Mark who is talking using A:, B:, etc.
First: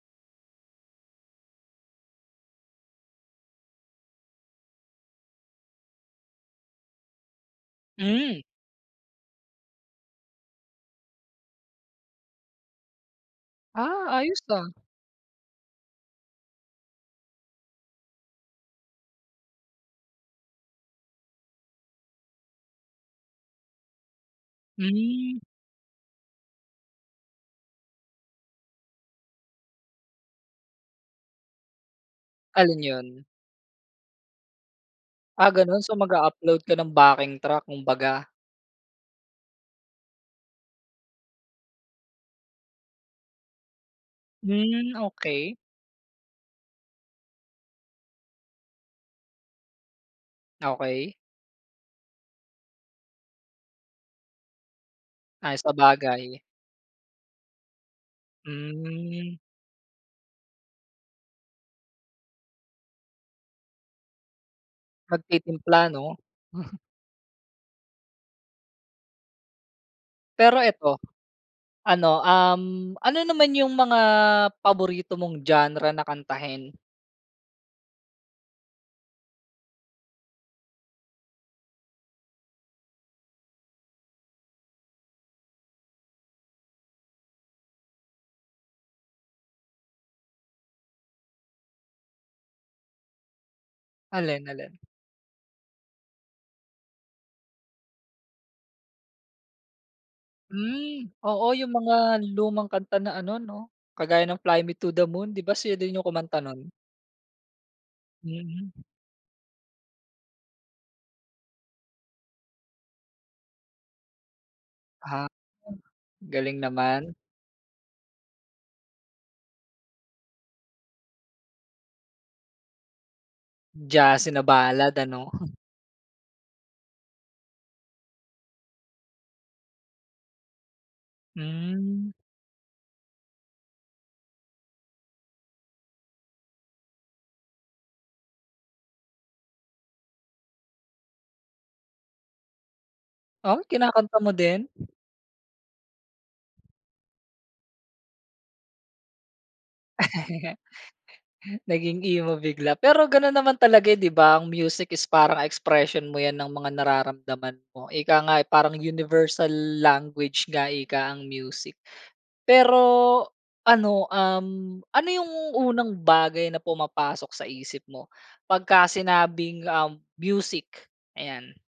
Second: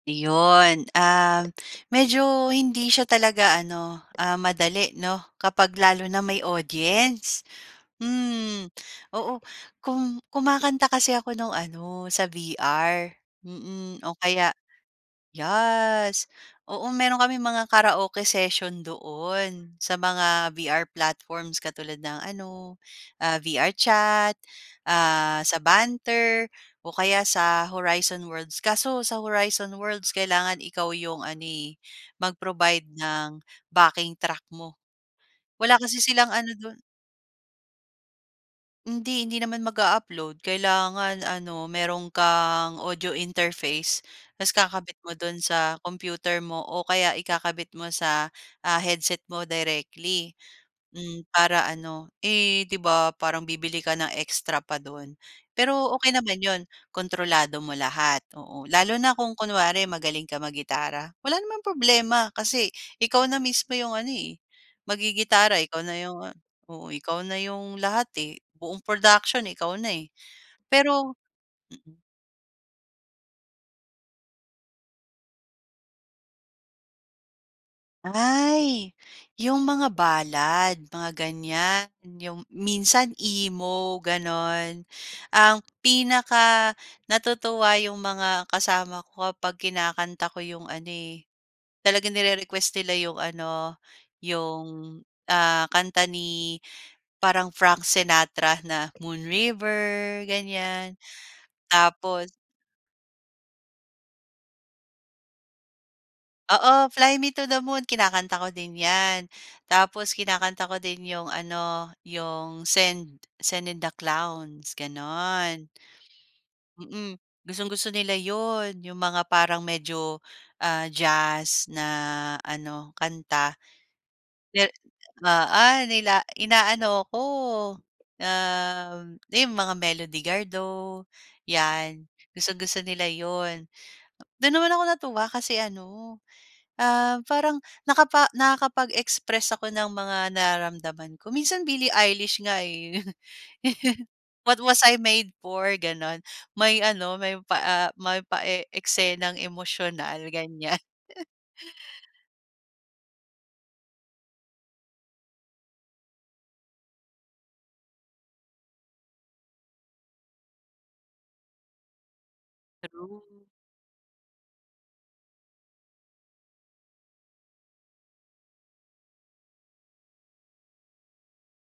A: Iyon, ah, medyo hindi siya talaga ano, ah, madali no, kapag lalo na may audience.
B: Hmm.
A: Hmm, oo kum kumakanta kasi ako nung ano sa VR. Mm,
B: Ah,
A: o
B: ayos
A: kaya,
B: ha?
A: yes, oo, meron kaming mga karaoke session doon sa mga VR platforms katulad ng ano, ah, VR chat, ah,
B: Hmm.
A: sa Banter o kaya sa Horizon Worlds. Kaso sa Horizon Worlds kailangan ikaw yung ano, eh,
B: Alin
A: mag-provide
B: yun?
A: ng backing track mo
B: Ah,
A: wala
B: ganun. So,
A: kasi silang ano
B: mag-a-upload ka
A: dun.
B: ng backing track kung baga.
A: Hindi. Hindi naman mag a-upload kailangan ano meron kang audio interface. Tas
B: Hmm,
A: kakabit mo dun
B: okey.
A: sa computer mo o kaya ikakabit mo sa, ah, headset mo directly,
B: Okey.
A: hmm, para ano, eh, di ba parang bibili ka ng extra pa dun
B: Ay
A: pero okey naman
B: sabagay.
A: yun, kontrolado mo lahat, oo, lalo na kung
B: Hmm.
A: kunwari magaling ka mag gitara, wala namang problema kasi ikaw na mismo yung ano, eh, magigitara ikaw
B: Magtititimpla
A: na yung,
B: no?
A: oo, ikaw na yung lahat, eh, buong production ikaw na, eh.
B: Pero eto,
A: Pero mm
B: ano, um, ano naman yung mga paborito mong genre na kantahin?
A: Ay yung mga balad mga ganyan. Yung minsan emo, ganon? Ang pinakanatutuwa yung mga kasama ko kapag kinakanta ko yung ano, eh, talagang nire-request nila yung ano,
B: Alin,
A: yung,
B: alin?
A: ah, kanta ni parang Frank Sinatra na Moon River, ganyan.
B: Mm, oo, yung mga
A: Tapos
B: lumang kanta na ano no, kagaya ng "Fly Me to the Moon." 'Di ba sila din yung kumanta nun?
A: Oo, "Fly Me to the Moon" kinakanta ko
B: Mm.
A: din yan. Tapos kinakanta ko din yung ano yung "Send Send in the clowns,"
B: Ha,
A: ganon.
B: galing naman.
A: Mm, gustong gusto nila yun, yung mga parang medyo, ah, jazz na ano kanta,
B: Jazz na
A: de
B: balad ano?
A: ah ah, nila inaano ko, um, di mga Melody Gardo yan
B: Mm.
A: gustong gusto nila yun. Dun naman ako natuwa kasi ano, um, parang nakapa nakakapag-express ako ng mga nararamdaman ko minsan Billie Eilish nga, eh.
B: O kinakanta mo
A: "What
B: din?
A: was I made for," ganon may ano may pa, ah, may pa e eksenang emosyonal ganyan.
B: Naging emo bigla. Pero ganun naman talaga, 'di ba? Ang music is parang expression mo yan ng mga nararamdaman mo. Ika nga parang universal language nga ika ang music. Pero
A: True.
B: ano, um, ano yung unang bagay na pumapasok sa isip mo pagkasinabing, um, music, ayan?